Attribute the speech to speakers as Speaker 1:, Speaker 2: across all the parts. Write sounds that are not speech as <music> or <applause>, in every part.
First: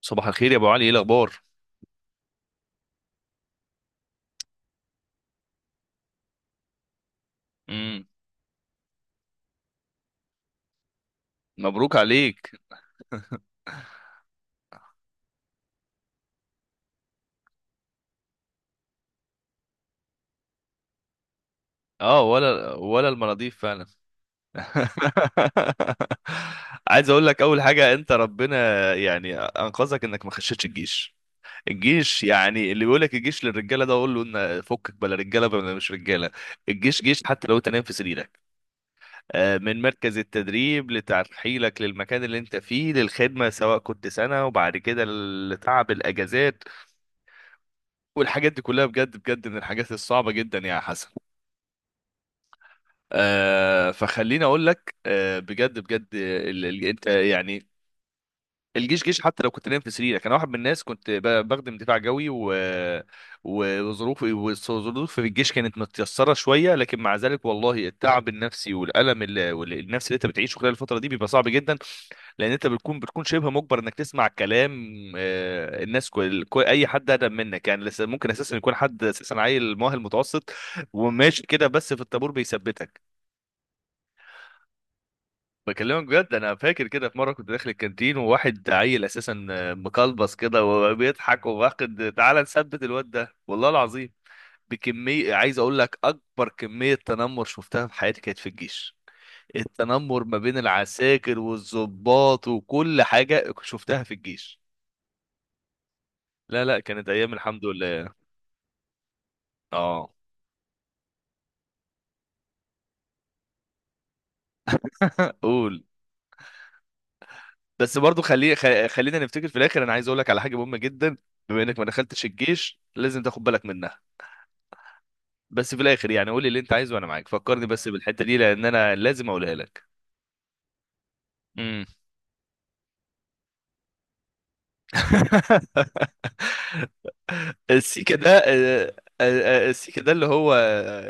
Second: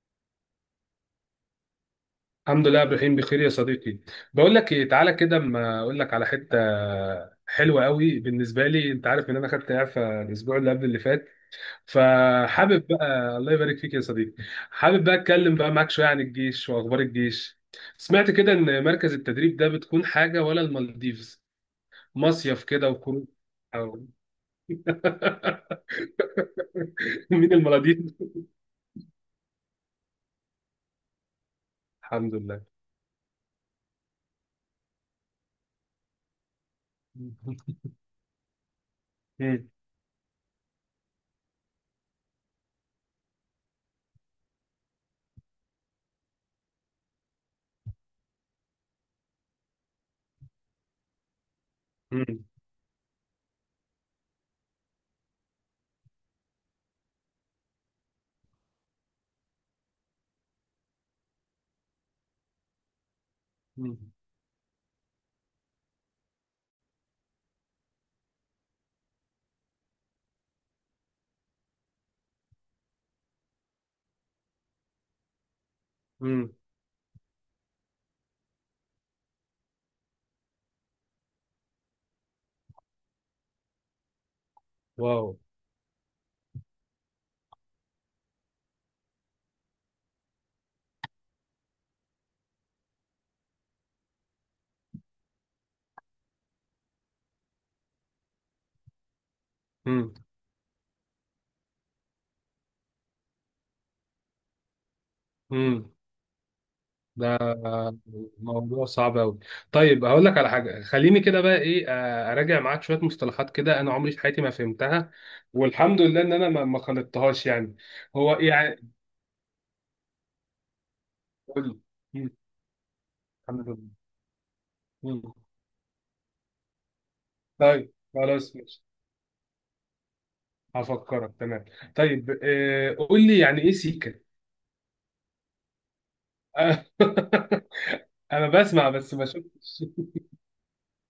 Speaker 1: صباح الخير يا ابو علي، ايه الاخبار؟
Speaker 2: الحمد لله يا ابراهيم بخير يا صديقي. بقول لك ايه، تعالى كده اما اقول لك على حته حلوه
Speaker 1: امم
Speaker 2: قوي بالنسبه لي. انت عارف ان انا خدت اعفاء الاسبوع اللي قبل اللي فات،
Speaker 1: مبروك عليك.
Speaker 2: فحابب بقى. <laughs> الله يبارك فيك يا صديقي. حابب بقى اتكلم بقى معاك شويه عن الجيش واخبار الجيش. سمعت كده ان مركز التدريب ده بتكون حاجه ولا المالديفز،
Speaker 1: اه،
Speaker 2: مصيف
Speaker 1: ولا
Speaker 2: كده
Speaker 1: ولا
Speaker 2: وخروج.
Speaker 1: المناضيف فعلا.
Speaker 2: أو- <laughs>
Speaker 1: <laughs> عايز اقول لك
Speaker 2: مين
Speaker 1: اول حاجه،
Speaker 2: المالديف؟
Speaker 1: انت ربنا انقذك انك ما خشيتش الجيش. الجيش
Speaker 2: الحمد لله.
Speaker 1: يعني اللي بيقول لك الجيش للرجاله ده، اقول له ان فكك بلا رجاله بلا مش رجاله. الجيش جيش حتى لو انت
Speaker 2: <laughs>
Speaker 1: نايم في سريرك.
Speaker 2: مم.
Speaker 1: من مركز التدريب لترحيلك للمكان اللي انت فيه للخدمه، سواء كنت سنه وبعد كده، لتعب الاجازات والحاجات دي كلها، بجد بجد من الحاجات الصعبه جدا يا حسن.
Speaker 2: مم.
Speaker 1: آه، فخليني اقول لك، آه بجد بجد، ال ال انت الجيش جيش حتى لو كنت نايم في سريرك. انا واحد من الناس كنت بخدم دفاع جوي، و
Speaker 2: مم.
Speaker 1: وظروفي وظروفي في الجيش كانت متيسره شويه، لكن مع ذلك والله التعب النفسي والالم النفسي اللي انت بتعيشه خلال الفتره دي بيبقى صعب جدا. لان انت بتكون شبه مجبر انك تسمع كلام. آه، الناس
Speaker 2: مم.
Speaker 1: اي حد اقدم منك يعني لسه ممكن اساسا يكون حد اساسا عيل مؤهل متوسط وماشي كده، بس في الطابور بيثبتك.
Speaker 2: واو.
Speaker 1: بكلمك بجد، انا فاكر كده في مره كنت داخل الكانتين، وواحد عيل اساسا مقلبص كده وبيضحك وواخد، تعالى نثبت الواد ده والله العظيم. بكميه، عايز اقول لك، اكبر كميه تنمر شفتها في حياتي كانت في الجيش.
Speaker 2: مم.
Speaker 1: التنمر ما بين العساكر والضباط وكل حاجه شفتها في الجيش.
Speaker 2: مم.
Speaker 1: لا لا، كانت ايام
Speaker 2: ده
Speaker 1: الحمد لله.
Speaker 2: موضوع صعب قوي. طيب
Speaker 1: اه،
Speaker 2: هقول لك على حاجه، خليني كده بقى ايه، اراجع معاك شويه مصطلحات كده انا عمري في حياتي ما فهمتها.
Speaker 1: قول.
Speaker 2: والحمد لله ان انا ما خلطتهاش يعني.
Speaker 1: بس برضو
Speaker 2: هو إيه يعني؟
Speaker 1: خلينا نفتكر في الاخر، انا عايز اقول لك على حاجه مهمه جدا. بما
Speaker 2: قول
Speaker 1: انك
Speaker 2: لي.
Speaker 1: ما دخلتش
Speaker 2: مم،
Speaker 1: الجيش، لازم تاخد بالك
Speaker 2: الحمد
Speaker 1: منها.
Speaker 2: لله. مم.
Speaker 1: بس في الاخر يعني قول لي اللي انت عايزه وانا معاك، فكرني بس
Speaker 2: طيب
Speaker 1: بالحته دي
Speaker 2: خلاص
Speaker 1: لان
Speaker 2: ماشي،
Speaker 1: انا لازم اقولها لك.
Speaker 2: هفكرك تمام.
Speaker 1: امم
Speaker 2: طيب، قول لي يعني ايه سيكا؟ آه،
Speaker 1: <laughs> <laughs>
Speaker 2: <laughs>
Speaker 1: السيكا ده،
Speaker 2: انا بسمع
Speaker 1: آه،
Speaker 2: بس ما
Speaker 1: آه، آه،
Speaker 2: شفتش.
Speaker 1: السيكا ده اللي هو،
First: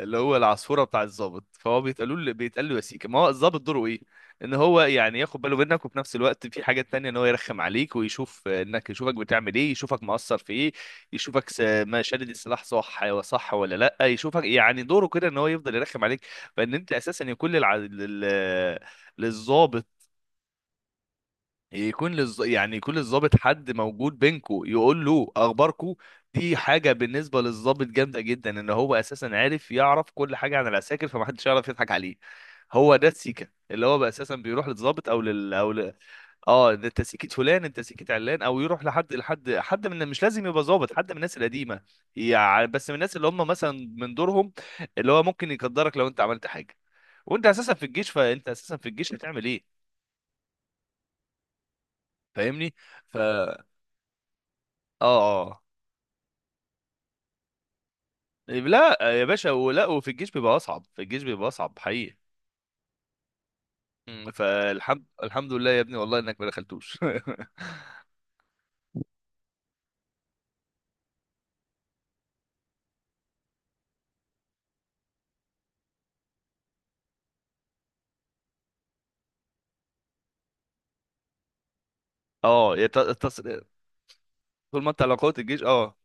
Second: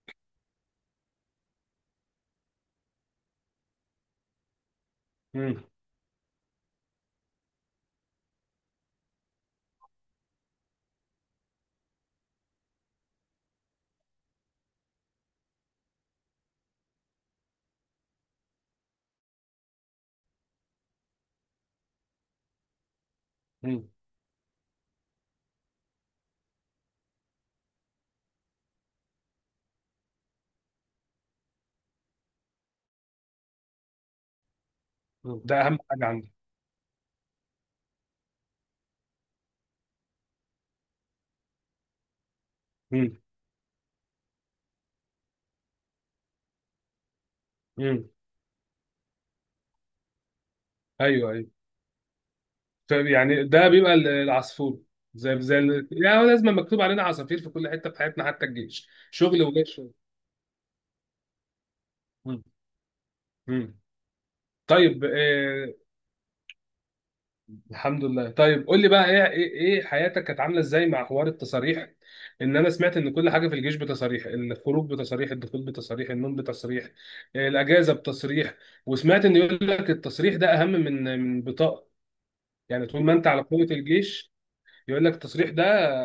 Speaker 1: العصفوره بتاع الضابط. فهو بيتقالوا له، بيتقال له يا سيكا. ما هو الضابط دوره ايه؟ ان هو يعني ياخد باله
Speaker 2: مم،
Speaker 1: منك، وفي نفس الوقت في حاجات تانية ان هو يرخم عليك، ويشوف انك، يشوفك بتعمل ايه، يشوفك مقصر في ايه، يشوفك ما شادد السلاح صح، صح ولا لا، يشوفك يعني دوره كده ان هو يفضل يرخم عليك. فان انت اساسا يكون للضابط، يكون يعني يكون للضابط حد
Speaker 2: مم،
Speaker 1: موجود بينكو يقول له اخباركو. دي حاجه بالنسبه للضابط جامده جدا، ان هو اساسا عارف، يعرف كل حاجه عن العساكر، فمحدش يعرف يضحك عليه. هو ده السيكه، اللي هو بقى اساسا بيروح للضابط او
Speaker 2: مم. ده اهم حاجه عندي.
Speaker 1: اه، ده انت سيكه فلان، انت سيكه علان، او يروح لحد حد، من مش لازم يبقى ضابط، حد من الناس القديمه، يعني بس من الناس
Speaker 2: مم،
Speaker 1: اللي هم مثلا من دورهم، اللي هو ممكن يقدرك لو انت عملت حاجه. وانت اساسا في
Speaker 2: مم.
Speaker 1: الجيش، فانت اساسا في الجيش هتعمل ايه؟
Speaker 2: ايوه ايوه.
Speaker 1: فاهمني؟
Speaker 2: طيب
Speaker 1: ف
Speaker 2: يعني ده بيبقى العصفور.
Speaker 1: اه
Speaker 2: زي
Speaker 1: اه.
Speaker 2: يعني هو لازم مكتوب علينا عصافير في كل حته في حياتنا، حتى
Speaker 1: إيه،
Speaker 2: الجيش
Speaker 1: لا يا
Speaker 2: شغل
Speaker 1: باشا،
Speaker 2: وغير
Speaker 1: ولا.
Speaker 2: شغل.
Speaker 1: وفي الجيش بيبقى اصعب، في الجيش بيبقى اصعب حقيقي.
Speaker 2: مم. مم.
Speaker 1: مم.
Speaker 2: طيب
Speaker 1: فالحمد، الحمد لله
Speaker 2: آه،
Speaker 1: يا ابني والله انك ما دخلتوش. <laughs>
Speaker 2: الحمد لله. طيب قول لي بقى ايه، إيه حياتك كانت عامله ازاي مع حوار التصاريح؟ ان انا سمعت ان كل حاجه في الجيش بتصاريح، الخروج بتصاريح، الدخول بتصاريح، النوم بتصريح، الاجازه بتصريح. وسمعت ان يقول لك التصريح ده اهم من بطاقه،
Speaker 1: اه
Speaker 2: يعني
Speaker 1: يا
Speaker 2: طول ما انت على قوه الجيش
Speaker 1: طول ما انت
Speaker 2: يقول
Speaker 1: على
Speaker 2: لك
Speaker 1: قوة
Speaker 2: التصريح
Speaker 1: الجيش،
Speaker 2: ده.
Speaker 1: اه.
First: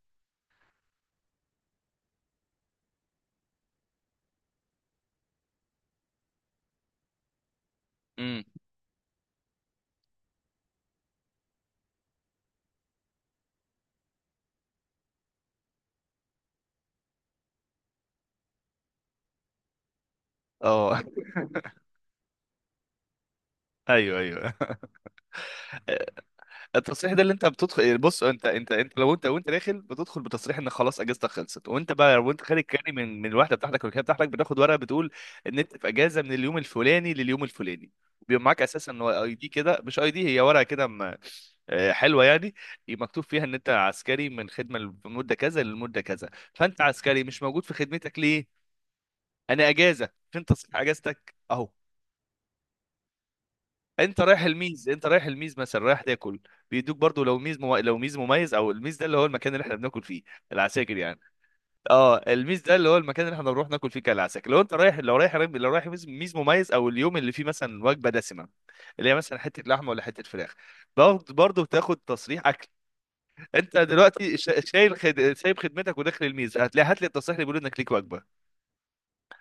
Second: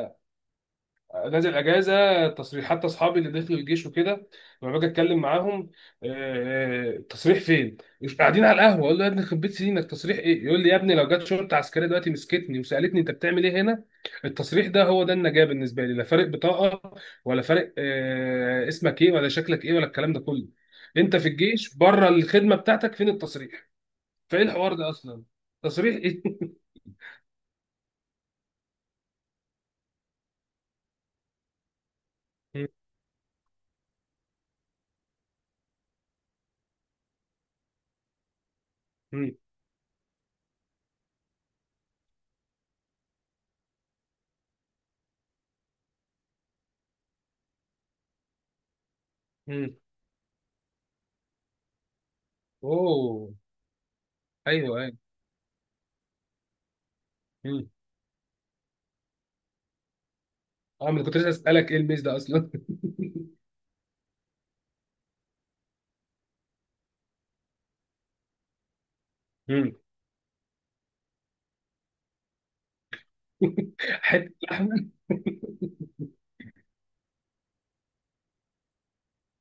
Speaker 2: نازل اجازه تصريحات، اصحابي اللي دخلوا الجيش وكده لما باجي اتكلم معاهم، تصريح فين؟ مش
Speaker 1: مم.
Speaker 2: قاعدين على القهوه؟ اقول له يا ابني يخرب بيت سنينك تصريح ايه؟ يقول لي يا ابني لو جت شرطه عسكريه دلوقتي مسكتني وسالتني انت بتعمل ايه هنا؟ التصريح ده هو ده النجاه بالنسبه لي، لا فارق بطاقه ولا فارق اسمك ايه ولا شكلك ايه ولا الكلام ده كله.
Speaker 1: اه.
Speaker 2: انت في الجيش بره الخدمه بتاعتك، فين التصريح؟
Speaker 1: <laughs> ايوه
Speaker 2: فايه
Speaker 1: ايوه.
Speaker 2: الحوار ده اصلا؟ تصريح ايه؟
Speaker 1: <laughs> التصريح ده اللي انت بتدخل يعني، بص، انت لو انت وانت داخل بتدخل بتصريح، ان خلاص اجازتك خلصت. وانت بقى وانت خارج كاري من الوحده بتاعتك والكليه بتاعتك، بتاخد ورقه بتقول ان انت في اجازه من اليوم الفلاني لليوم الفلاني، وبيبقى معاك اساسا اي دي كده، مش اي دي، هي ورقه كده آه، حلوه يعني، مكتوب فيها ان انت عسكري من خدمه لمده كذا للمده كذا. فانت عسكري مش موجود في خدمتك ليه؟ انا
Speaker 2: <laughs>
Speaker 1: اجازه، فين تصريح اجازتك؟ اهو.
Speaker 2: اوه.
Speaker 1: انت رايح الميز،
Speaker 2: ايوه
Speaker 1: انت رايح الميز مثلا رايح تاكل، بيدوك برضو، لو ميز
Speaker 2: ايوه.
Speaker 1: لو ميز مميز، او الميز ده اللي هو المكان اللي احنا بناكل فيه
Speaker 2: اه،
Speaker 1: العساكر
Speaker 2: ما كنت
Speaker 1: يعني.
Speaker 2: لسه اسالك ايه الميز
Speaker 1: اه
Speaker 2: ده اصلا؟
Speaker 1: الميز ده اللي هو المكان اللي احنا بنروح ناكل فيه كالعساكر، لو انت رايح، لو رايح ميز، ميز مميز، او اليوم اللي فيه مثلا وجبه دسمه، اللي هي مثلا حته
Speaker 2: مم.
Speaker 1: لحمه ولا حته فراخ، برضه برضه بتاخد تصريح اكل. انت
Speaker 2: <laughs> حته
Speaker 1: دلوقتي
Speaker 2: لحمه،
Speaker 1: شايل سايب خدمتك وداخل الميز، هتلاقي هات لي التصريح اللي بيقول انك ليك وجبه.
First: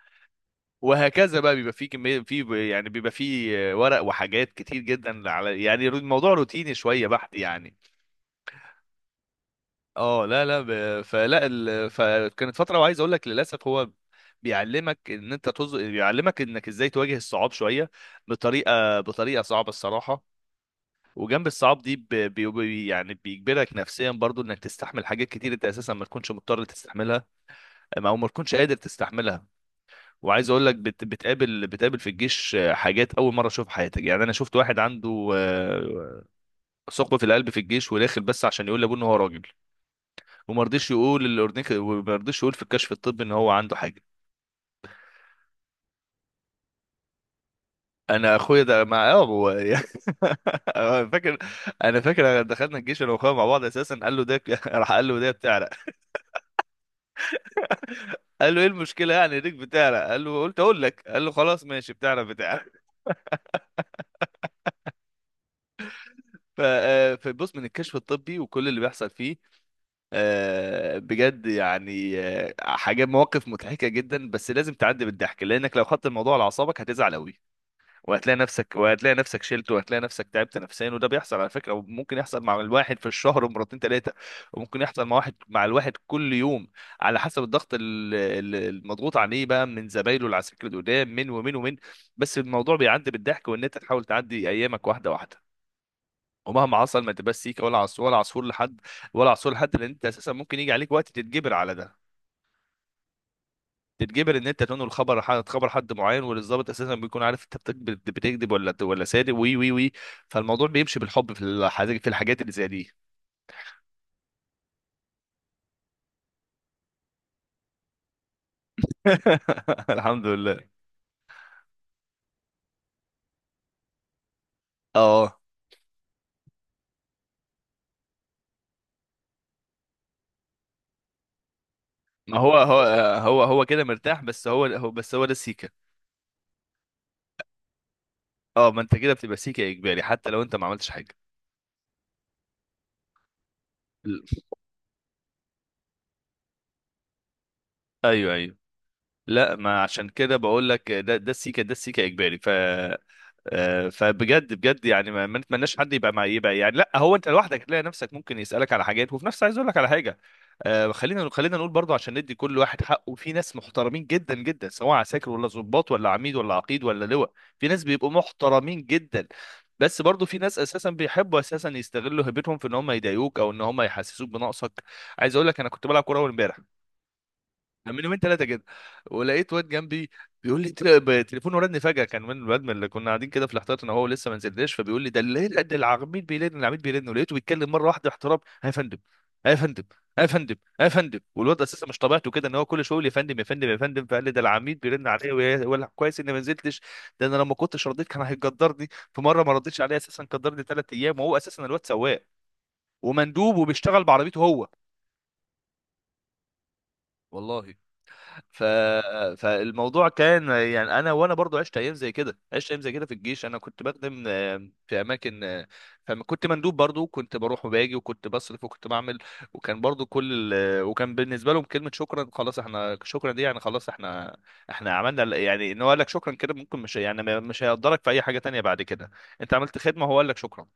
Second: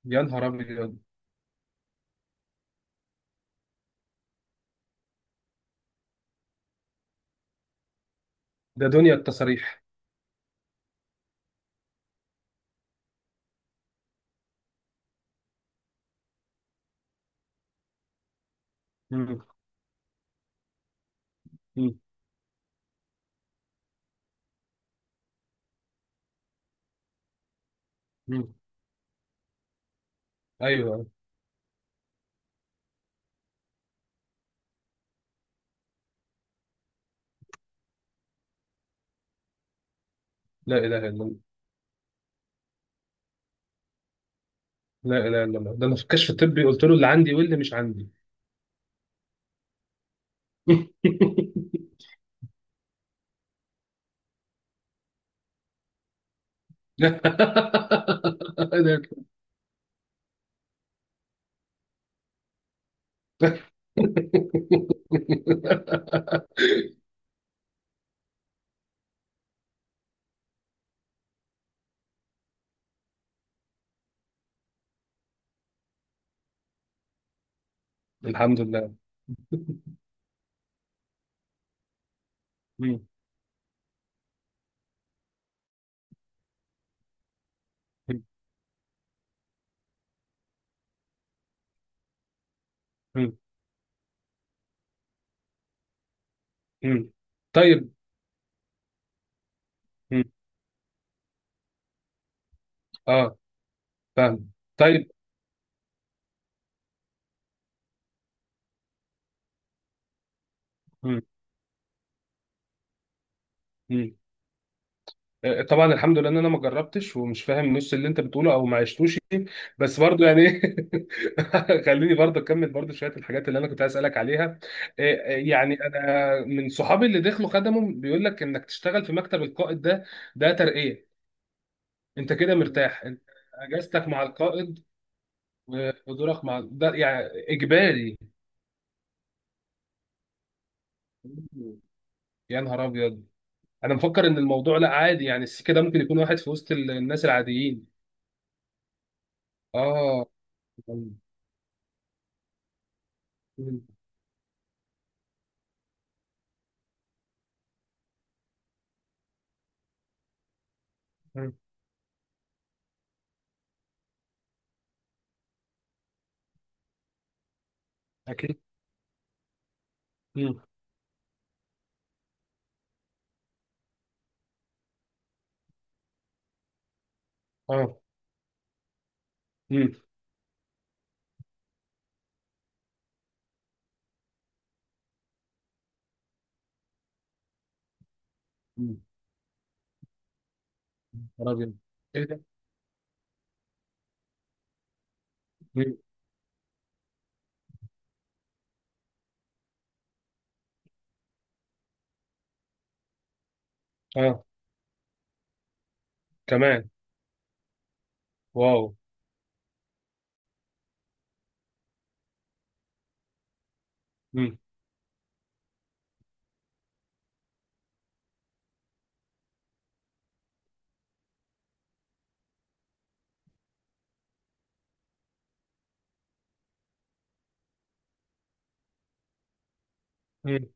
Speaker 2: يا نهار ابيض.
Speaker 1: وهكذا بقى، بيبقى فيه كمية يعني بيبقى فيه ورق وحاجات كتير جدا على الموضوع روتيني شوية بحت يعني.
Speaker 2: ده دنيا التصاريح.
Speaker 1: اه لا لا، فكانت فترة، وعايز اقول لك للأسف، هو بيعلمك ان بيعلمك انك ازاي تواجه الصعاب شوية،
Speaker 2: مم.
Speaker 1: بطريقة صعبة الصراحة. وجنب الصعاب دي،
Speaker 2: مم.
Speaker 1: يعني بيجبرك نفسيا برضو انك تستحمل حاجات كتير انت اساسا ما تكونش مضطر تستحملها، او ما
Speaker 2: مم.
Speaker 1: تكونش قادر تستحملها. وعايز اقول لك، بت...
Speaker 2: ايوه.
Speaker 1: بتقابل بتقابل في الجيش حاجات اول مره اشوفها في حياتك يعني. انا شفت واحد عنده آه، ثقب في القلب في الجيش، وداخل بس عشان يقول لابوه ان هو راجل، وما
Speaker 2: لا
Speaker 1: رضيش
Speaker 2: اله الا
Speaker 1: يقول
Speaker 2: الله.
Speaker 1: للاورنيك، وما رضيش يقول في الكشف الطبي ان هو عنده حاجه.
Speaker 2: لا اله الا الله، ده انا في الكشف الطبي قلت له اللي عندي واللي مش عندي.
Speaker 1: انا اخويا ده مع اه هو <laughs> أنا فاكر، انا
Speaker 2: <laughs>
Speaker 1: فاكر دخلنا الجيش انا واخويا مع بعض اساسا، قال له ده <laughs> راح قال له ده بتعرق. قال له ايه المشكله
Speaker 2: ده-
Speaker 1: يعني، ريك بتعرق؟ قال له، قلت اقول لك. قال له خلاص ماشي، بتعرق بتعرق. آه، فبص من الكشف الطبي وكل اللي بيحصل فيه، آه، بجد يعني آه، حاجات مواقف مضحكة جدا، بس لازم تعدي بالضحك، لأنك لو خدت الموضوع على أعصابك هتزعل أوي. وهتلاقي
Speaker 2: الحمد
Speaker 1: نفسك
Speaker 2: لله.
Speaker 1: وهتلاقي نفسك شلت، وهتلاقي نفسك تعبت نفسيا. وده بيحصل على فكرة، وممكن يحصل مع الواحد
Speaker 2: مم.
Speaker 1: في الشهر ومرتين تلاتة، وممكن يحصل مع واحد مع الواحد كل يوم، على حسب الضغط المضغوط عليه بقى من زمايله العساكر القدام من ومن ومن بس الموضوع بيعدي
Speaker 2: مم.
Speaker 1: بالضحك، وإن أنت تحاول تعدي أيامك واحدة واحدة. ومهما حصل ما
Speaker 2: مم.
Speaker 1: تبقاش سيكه ولا
Speaker 2: طيب.
Speaker 1: عصفور، ولا عصفور لحد، لان انت
Speaker 2: مم.
Speaker 1: اساسا ممكن يجي عليك وقت تتجبر على ده،
Speaker 2: اه،
Speaker 1: تتجبر ان
Speaker 2: فاهم.
Speaker 1: انت تنقل
Speaker 2: طيب.
Speaker 1: خبر حد، خبر حد معين، والضابط اساسا بيكون عارف انت بتكذب ولا صادق، وي وي وي فالموضوع بيمشي
Speaker 2: مم.
Speaker 1: بالحب في الحاجات، في الحاجات اللي زي دي.
Speaker 2: مم. طبعا الحمد لله ان انا ما جربتش ومش فاهم نص اللي انت بتقوله او ما عشتوش،
Speaker 1: <laughs>
Speaker 2: بس برضو
Speaker 1: الحمد
Speaker 2: يعني.
Speaker 1: لله.
Speaker 2: <laughs> خليني برضو اكمل برضو شويه الحاجات اللي انا كنت عايز اسالك عليها،
Speaker 1: اه
Speaker 2: إيه يعني انا من صحابي اللي دخلوا خدموا بيقول لك انك تشتغل في مكتب القائد ده. ده ترقيه، انت
Speaker 1: ما هو
Speaker 2: كده
Speaker 1: هو
Speaker 2: مرتاح انت.
Speaker 1: هو كده
Speaker 2: اجازتك
Speaker 1: مرتاح،
Speaker 2: مع
Speaker 1: بس هو
Speaker 2: القائد
Speaker 1: هو بس هو ده السيكه.
Speaker 2: وحضورك مع ده يعني اجباري.
Speaker 1: اه، ما انت كده بتبقى سيكه اجباري حتى لو انت ما عملتش حاجه.
Speaker 2: يا نهار ابيض. انا مفكر ان الموضوع لا عادي، يعني السكه ده ممكن يكون واحد في وسط الناس العاديين.
Speaker 1: ايوه ايوه. لا، ما عشان
Speaker 2: اه.
Speaker 1: كده بقول لك، ده السيكه، ده السيكه اجباري. آه، فبجد بجد يعني ما نتمناش حد يبقى مع، يبقى يعني، لا هو انت لوحدك هتلاقي نفسك ممكن يسالك على حاجات، وفي نفس، عايز اقول لك على حاجه، آه، خلينا نقول برضو عشان ندي كل واحد حقه، في ناس محترمين جدا جدا، سواء عساكر ولا ضباط ولا عميد ولا عقيد ولا لواء، في ناس بيبقوا محترمين جدا. بس برضو في ناس
Speaker 2: مم.
Speaker 1: اساسا بيحبوا اساسا يستغلوا هيبتهم في ان هم يضايقوك، او ان هم يحسسوك بنقصك. عايز اقول لك، انا كنت بلعب كوره اول امبارح،
Speaker 2: اه.
Speaker 1: من يومين ثلاثه كده، ولقيت واد
Speaker 2: مم.
Speaker 1: جنبي بيقول لي، تليفونه رن فجاه، كان من الواد من اللي كنا قاعدين كده في الاحتياط، انا هو لسه ما نزلناش، فبيقول لي ده ده العميد بيرن، العميد بيرن، ولقيته بيتكلم مره واحده باحترام، "ها يا فندم،
Speaker 2: مم.
Speaker 1: ها يا فندم، ها يا فندم، ها يا فندم".
Speaker 2: نهار
Speaker 1: والواد
Speaker 2: أبيض.
Speaker 1: اساسا مش
Speaker 2: ايه
Speaker 1: طبيعته
Speaker 2: ده؟
Speaker 1: كده ان هو كل شويه يقول يا فندم يا فندم يا فندم، فقال لي ده العميد بيرن عليا، ولا
Speaker 2: مم.
Speaker 1: كويس اني ما نزلتش. ده انا لو ما كنتش رديت كان هيقدرني. في مره ما رديتش عليه اساسا قدرني 3 ايام، وهو اساسا الواد سواق ومندوب وبيشتغل بعربيته
Speaker 2: اه
Speaker 1: هو،
Speaker 2: كمان.
Speaker 1: والله. ف...
Speaker 2: واو.
Speaker 1: فالموضوع كان يعني انا، وانا برضو عشت ايام زي كده، عشت ايام زي كده في الجيش. انا كنت بخدم
Speaker 2: مم.
Speaker 1: آه، في اماكن آه، فكنت مندوب برضو، كنت بروح وباجي، وكنت بصرف وكنت بعمل. وكان برضو وكان بالنسبه لهم كلمه شكرا، خلاص احنا، شكرا دي يعني خلاص احنا، احنا عملنا يعني ان هو قال لك شكرا كده، ممكن مش يعني ما- مش هيقدرك في اي حاجه تانية بعد كده. انت عملت خدمه، هو قال لك شكرا.
Speaker 2: مم.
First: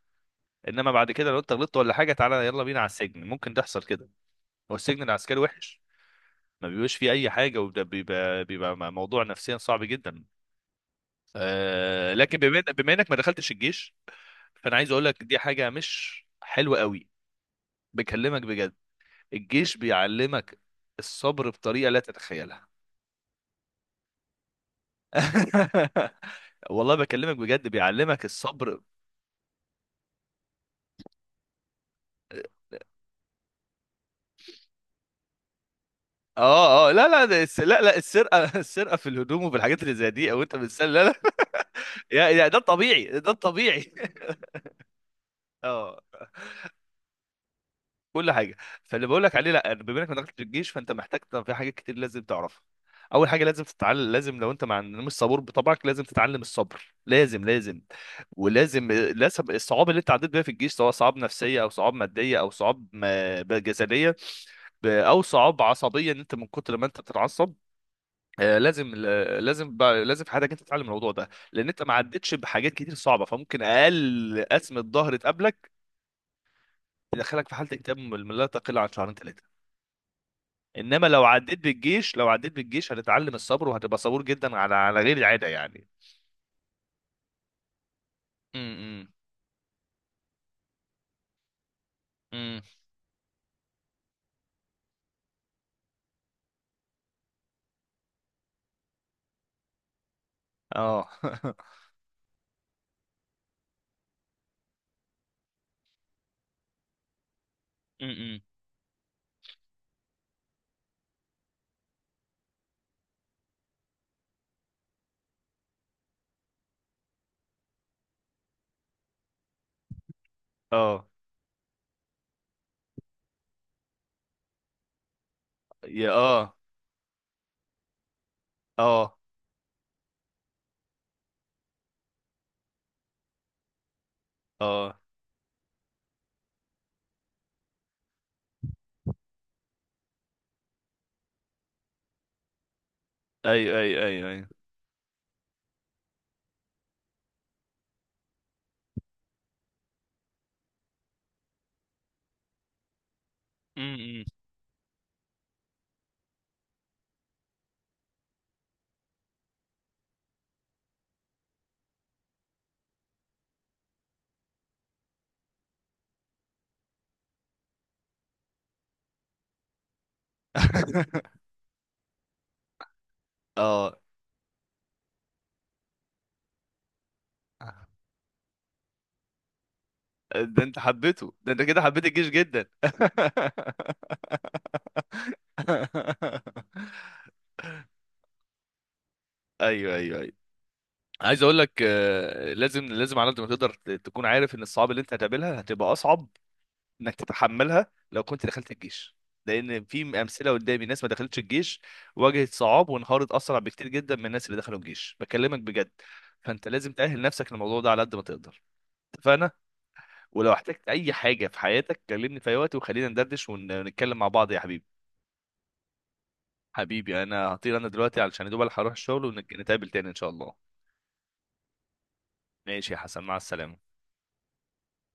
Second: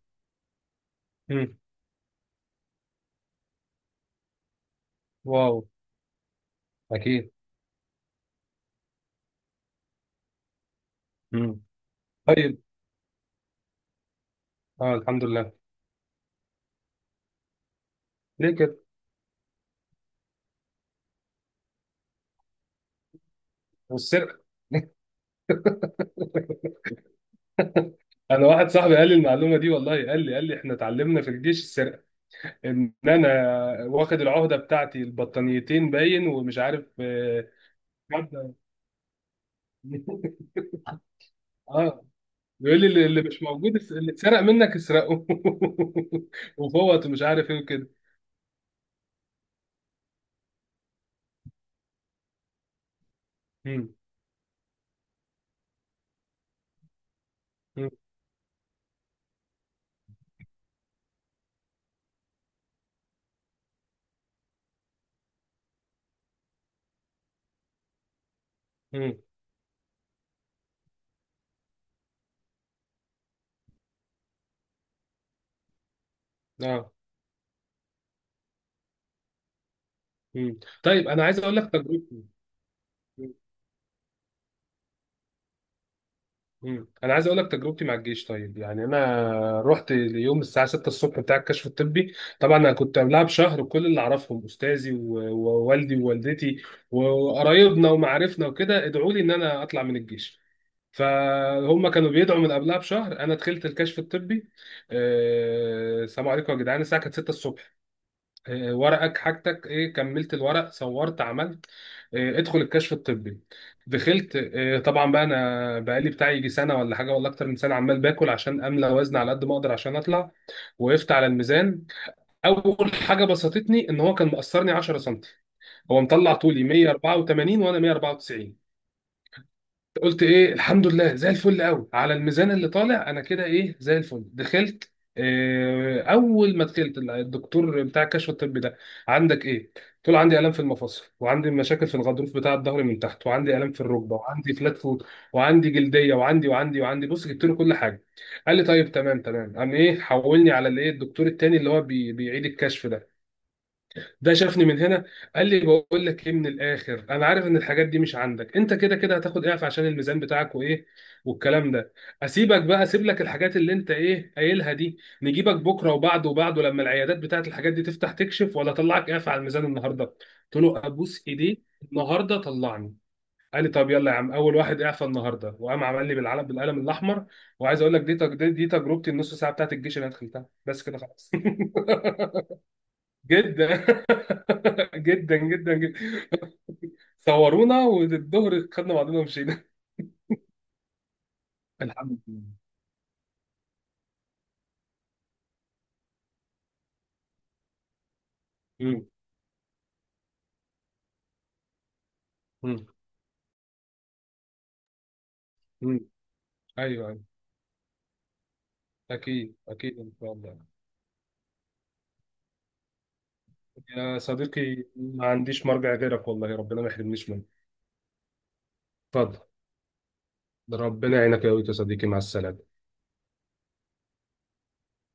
Speaker 1: انما بعد كده لو انت
Speaker 2: مم.
Speaker 1: غلطت ولا حاجه، تعالى يلا بينا على السجن، ممكن تحصل كده. والسجن العسكري
Speaker 2: واو.
Speaker 1: وحش، ما بيبقاش فيه اي
Speaker 2: اكيد.
Speaker 1: حاجه. وده بيبقى موضوع نفسيا صعب جدا.
Speaker 2: مم.
Speaker 1: آه لكن
Speaker 2: طيب.
Speaker 1: بما انك ما دخلتش الجيش، فانا عايز
Speaker 2: اه،
Speaker 1: اقول لك
Speaker 2: الحمد
Speaker 1: دي
Speaker 2: لله.
Speaker 1: حاجه مش حلوه قوي، بكلمك
Speaker 2: ليه
Speaker 1: بجد.
Speaker 2: كده؟
Speaker 1: الجيش بيعلمك الصبر بطريقه لا تتخيلها.
Speaker 2: والسرقه.
Speaker 1: <laughs> والله بكلمك بجد، بيعلمك
Speaker 2: انا واحد
Speaker 1: الصبر.
Speaker 2: صاحبي قال لي المعلومه دي والله، قال لي احنا اتعلمنا في الجيش السرقه، ان انا واخد العهده بتاعتي البطانيتين باين ومش عارف
Speaker 1: اه اه، لا لا،
Speaker 2: آه. مادة.
Speaker 1: السرقه، <laughs> السرقه في الهدوم وفي الحاجات اللي زي دي، او
Speaker 2: <laughs>
Speaker 1: انت بتسال، لا لا.
Speaker 2: اه.
Speaker 1: <laughs> يا يا ده
Speaker 2: بيقول لي
Speaker 1: الطبيعي،
Speaker 2: اللي
Speaker 1: ده
Speaker 2: مش موجود،
Speaker 1: الطبيعي.
Speaker 2: اللي
Speaker 1: <laughs>
Speaker 2: اتسرق منك اسرقه.
Speaker 1: اه،
Speaker 2: <laughs> وفوت ومش عارف ايه وكده.
Speaker 1: كل حاجه. فاللي بقول لك عليه، لا، بما انك ما دخلتش الجيش، فانت محتاج، طب في حاجات كتير لازم تعرفها. اول حاجه لازم
Speaker 2: مم.
Speaker 1: تتعلم، لازم لو انت مع، مش صبور بطبعك، لازم تتعلم الصبر، لازم لازم.
Speaker 2: مم.
Speaker 1: ولازم الصعاب اللي انت عديت بيها في الجيش، سواء صعاب نفسيه او صعاب ماديه او صعاب آه، جسديه او صعاب عصبيه ان انت من كتر ما انت بتتعصب، آه، لازم
Speaker 2: مم.
Speaker 1: آه، لازم في حياتك انت تتعلم الموضوع ده، لان انت ما عدتش بحاجات كتير صعبه، فممكن اقل قسمه ظهر تقابلك
Speaker 2: اه.
Speaker 1: تدخلك في حاله اكتئاب لا تقل عن شهرين 3.
Speaker 2: مم.
Speaker 1: انما
Speaker 2: طيب
Speaker 1: لو
Speaker 2: انا عايز اقول
Speaker 1: عديت
Speaker 2: لك
Speaker 1: بالجيش،
Speaker 2: تجربتي. مم.
Speaker 1: هتتعلم الصبر، وهتبقى صبور جدا على، على غير العاده يعني.
Speaker 2: مم. انا عايز اقول لك تجربتي مع الجيش. طيب يعني
Speaker 1: امم
Speaker 2: انا رحت اليوم الساعه 6 الصبح بتاع الكشف الطبي. طبعا
Speaker 1: امم
Speaker 2: انا كنت قبلها بشهر كل اللي اعرفهم، استاذي ووالدي ووالدتي وقرايبنا ومعارفنا وكده، ادعوا لي ان انا اطلع من الجيش.
Speaker 1: اه. <laughs>
Speaker 2: فهم كانوا بيدعوا من قبلها بشهر. انا دخلت الكشف الطبي، السلام عليكم يا جدعان، الساعه كانت 6 الصبح.
Speaker 1: امم
Speaker 2: ورقك حاجتك ايه، كملت الورق، صورت، عملت ادخل الكشف الطبي. دخلت، طبعا بقى انا بقالي بتاعي يجي سنه ولا حاجه ولا اكتر من سنه عمال باكل عشان املى وزن على قد ما اقدر عشان اطلع.
Speaker 1: اه.
Speaker 2: وقفت على الميزان، اول حاجه بسطتني ان هو كان مقصرني 10 سم، هو
Speaker 1: يا
Speaker 2: مطلع
Speaker 1: اه.
Speaker 2: طولي 184 وانا 194.
Speaker 1: اه
Speaker 2: قلت ايه الحمد لله، زي الفل قوي على الميزان اللي طالع انا كده، ايه زي الفل. دخلت،
Speaker 1: اه.
Speaker 2: اول ما دخلت الدكتور بتاع الكشف الطبي ده، عندك ايه؟ قلت له عندي الام في المفاصل وعندي مشاكل في الغضروف بتاع الظهر من تحت وعندي الام
Speaker 1: ايوه
Speaker 2: في
Speaker 1: ايوه
Speaker 2: الركبه
Speaker 1: ايوه ايوه.
Speaker 2: وعندي فلات فوت وعندي جلديه وعندي بص، جبت له كل حاجه. قال لي طيب تمام تمام، قام ايه حولني على الايه الدكتور التاني اللي هو بيعيد الكشف ده.
Speaker 1: امم
Speaker 2: ده شافني من هنا، قال لي بقول لك ايه، من الاخر انا عارف ان الحاجات دي مش عندك، انت كده كده هتاخد اعف عشان الميزان بتاعك وايه والكلام ده. اسيبك بقى، اسيب لك الحاجات اللي انت ايه قايلها دي، نجيبك بكره وبعده وبعده لما العيادات بتاعت الحاجات دي تفتح تكشف، ولا اطلعك اعف على الميزان النهارده؟ قلت له ابوس
Speaker 1: <laughs>
Speaker 2: ايديه، النهارده طلعني. قال لي طب
Speaker 1: اه،
Speaker 2: يلا يا عم، اول واحد اعفى النهارده، وقام عمل لي بالعلم بالقلم الاحمر. وعايز اقول لك دي تج- دي دي تجربتي، النص ساعه بتاعت الجيش اللي انا دخلتها
Speaker 1: ده انت
Speaker 2: بس كده خلاص.
Speaker 1: حبيته، ده انت كده حبيت
Speaker 2: <laughs>
Speaker 1: الجيش جدا. <laughs>
Speaker 2: جدا. <laughs> جدا جدا جدا، صورونا والظهر خدنا بعضنا ومشينا.
Speaker 1: ايوه ايوه ايوه. عايز اقول لك،
Speaker 2: <laughs> الحمد لله.
Speaker 1: آه، لازم لازم على قد ما تقدر، تكون عارف ان الصعاب اللي انت هتقابلها هتبقى اصعب انك تتحملها لو كنت دخلت
Speaker 2: مم.
Speaker 1: الجيش. لان في امثله قدامي، ناس ما دخلتش الجيش واجهت
Speaker 2: مم.
Speaker 1: صعاب، وانهارت اسرع بكتير جدا من الناس اللي دخلوا الجيش، بكلمك بجد.
Speaker 2: مم.
Speaker 1: فانت لازم
Speaker 2: ايوه
Speaker 1: تاهل
Speaker 2: ايوه.
Speaker 1: نفسك للموضوع ده على قد ما تقدر. اتفقنا.
Speaker 2: اكيد اكيد ان شاء
Speaker 1: ولو
Speaker 2: الله.
Speaker 1: احتجت اي حاجه في حياتك كلمني في اي وقت، وخلينا ندردش ونتكلم
Speaker 2: يا
Speaker 1: مع بعض يا حبيبي.
Speaker 2: صديقي، ما عنديش مرجع غيرك والله، ربنا ما
Speaker 1: حبيبي
Speaker 2: يحرمنيش
Speaker 1: انا
Speaker 2: منك.
Speaker 1: هطير انا دلوقتي علشان يا دوب ألحق اروح الشغل،
Speaker 2: اتفضل.
Speaker 1: ونتقابل تاني ان شاء الله.
Speaker 2: ربنا يعينك يا ويت يا صديقي، مع السلامه.
Speaker 1: ماشي يا حسن، مع السلامه.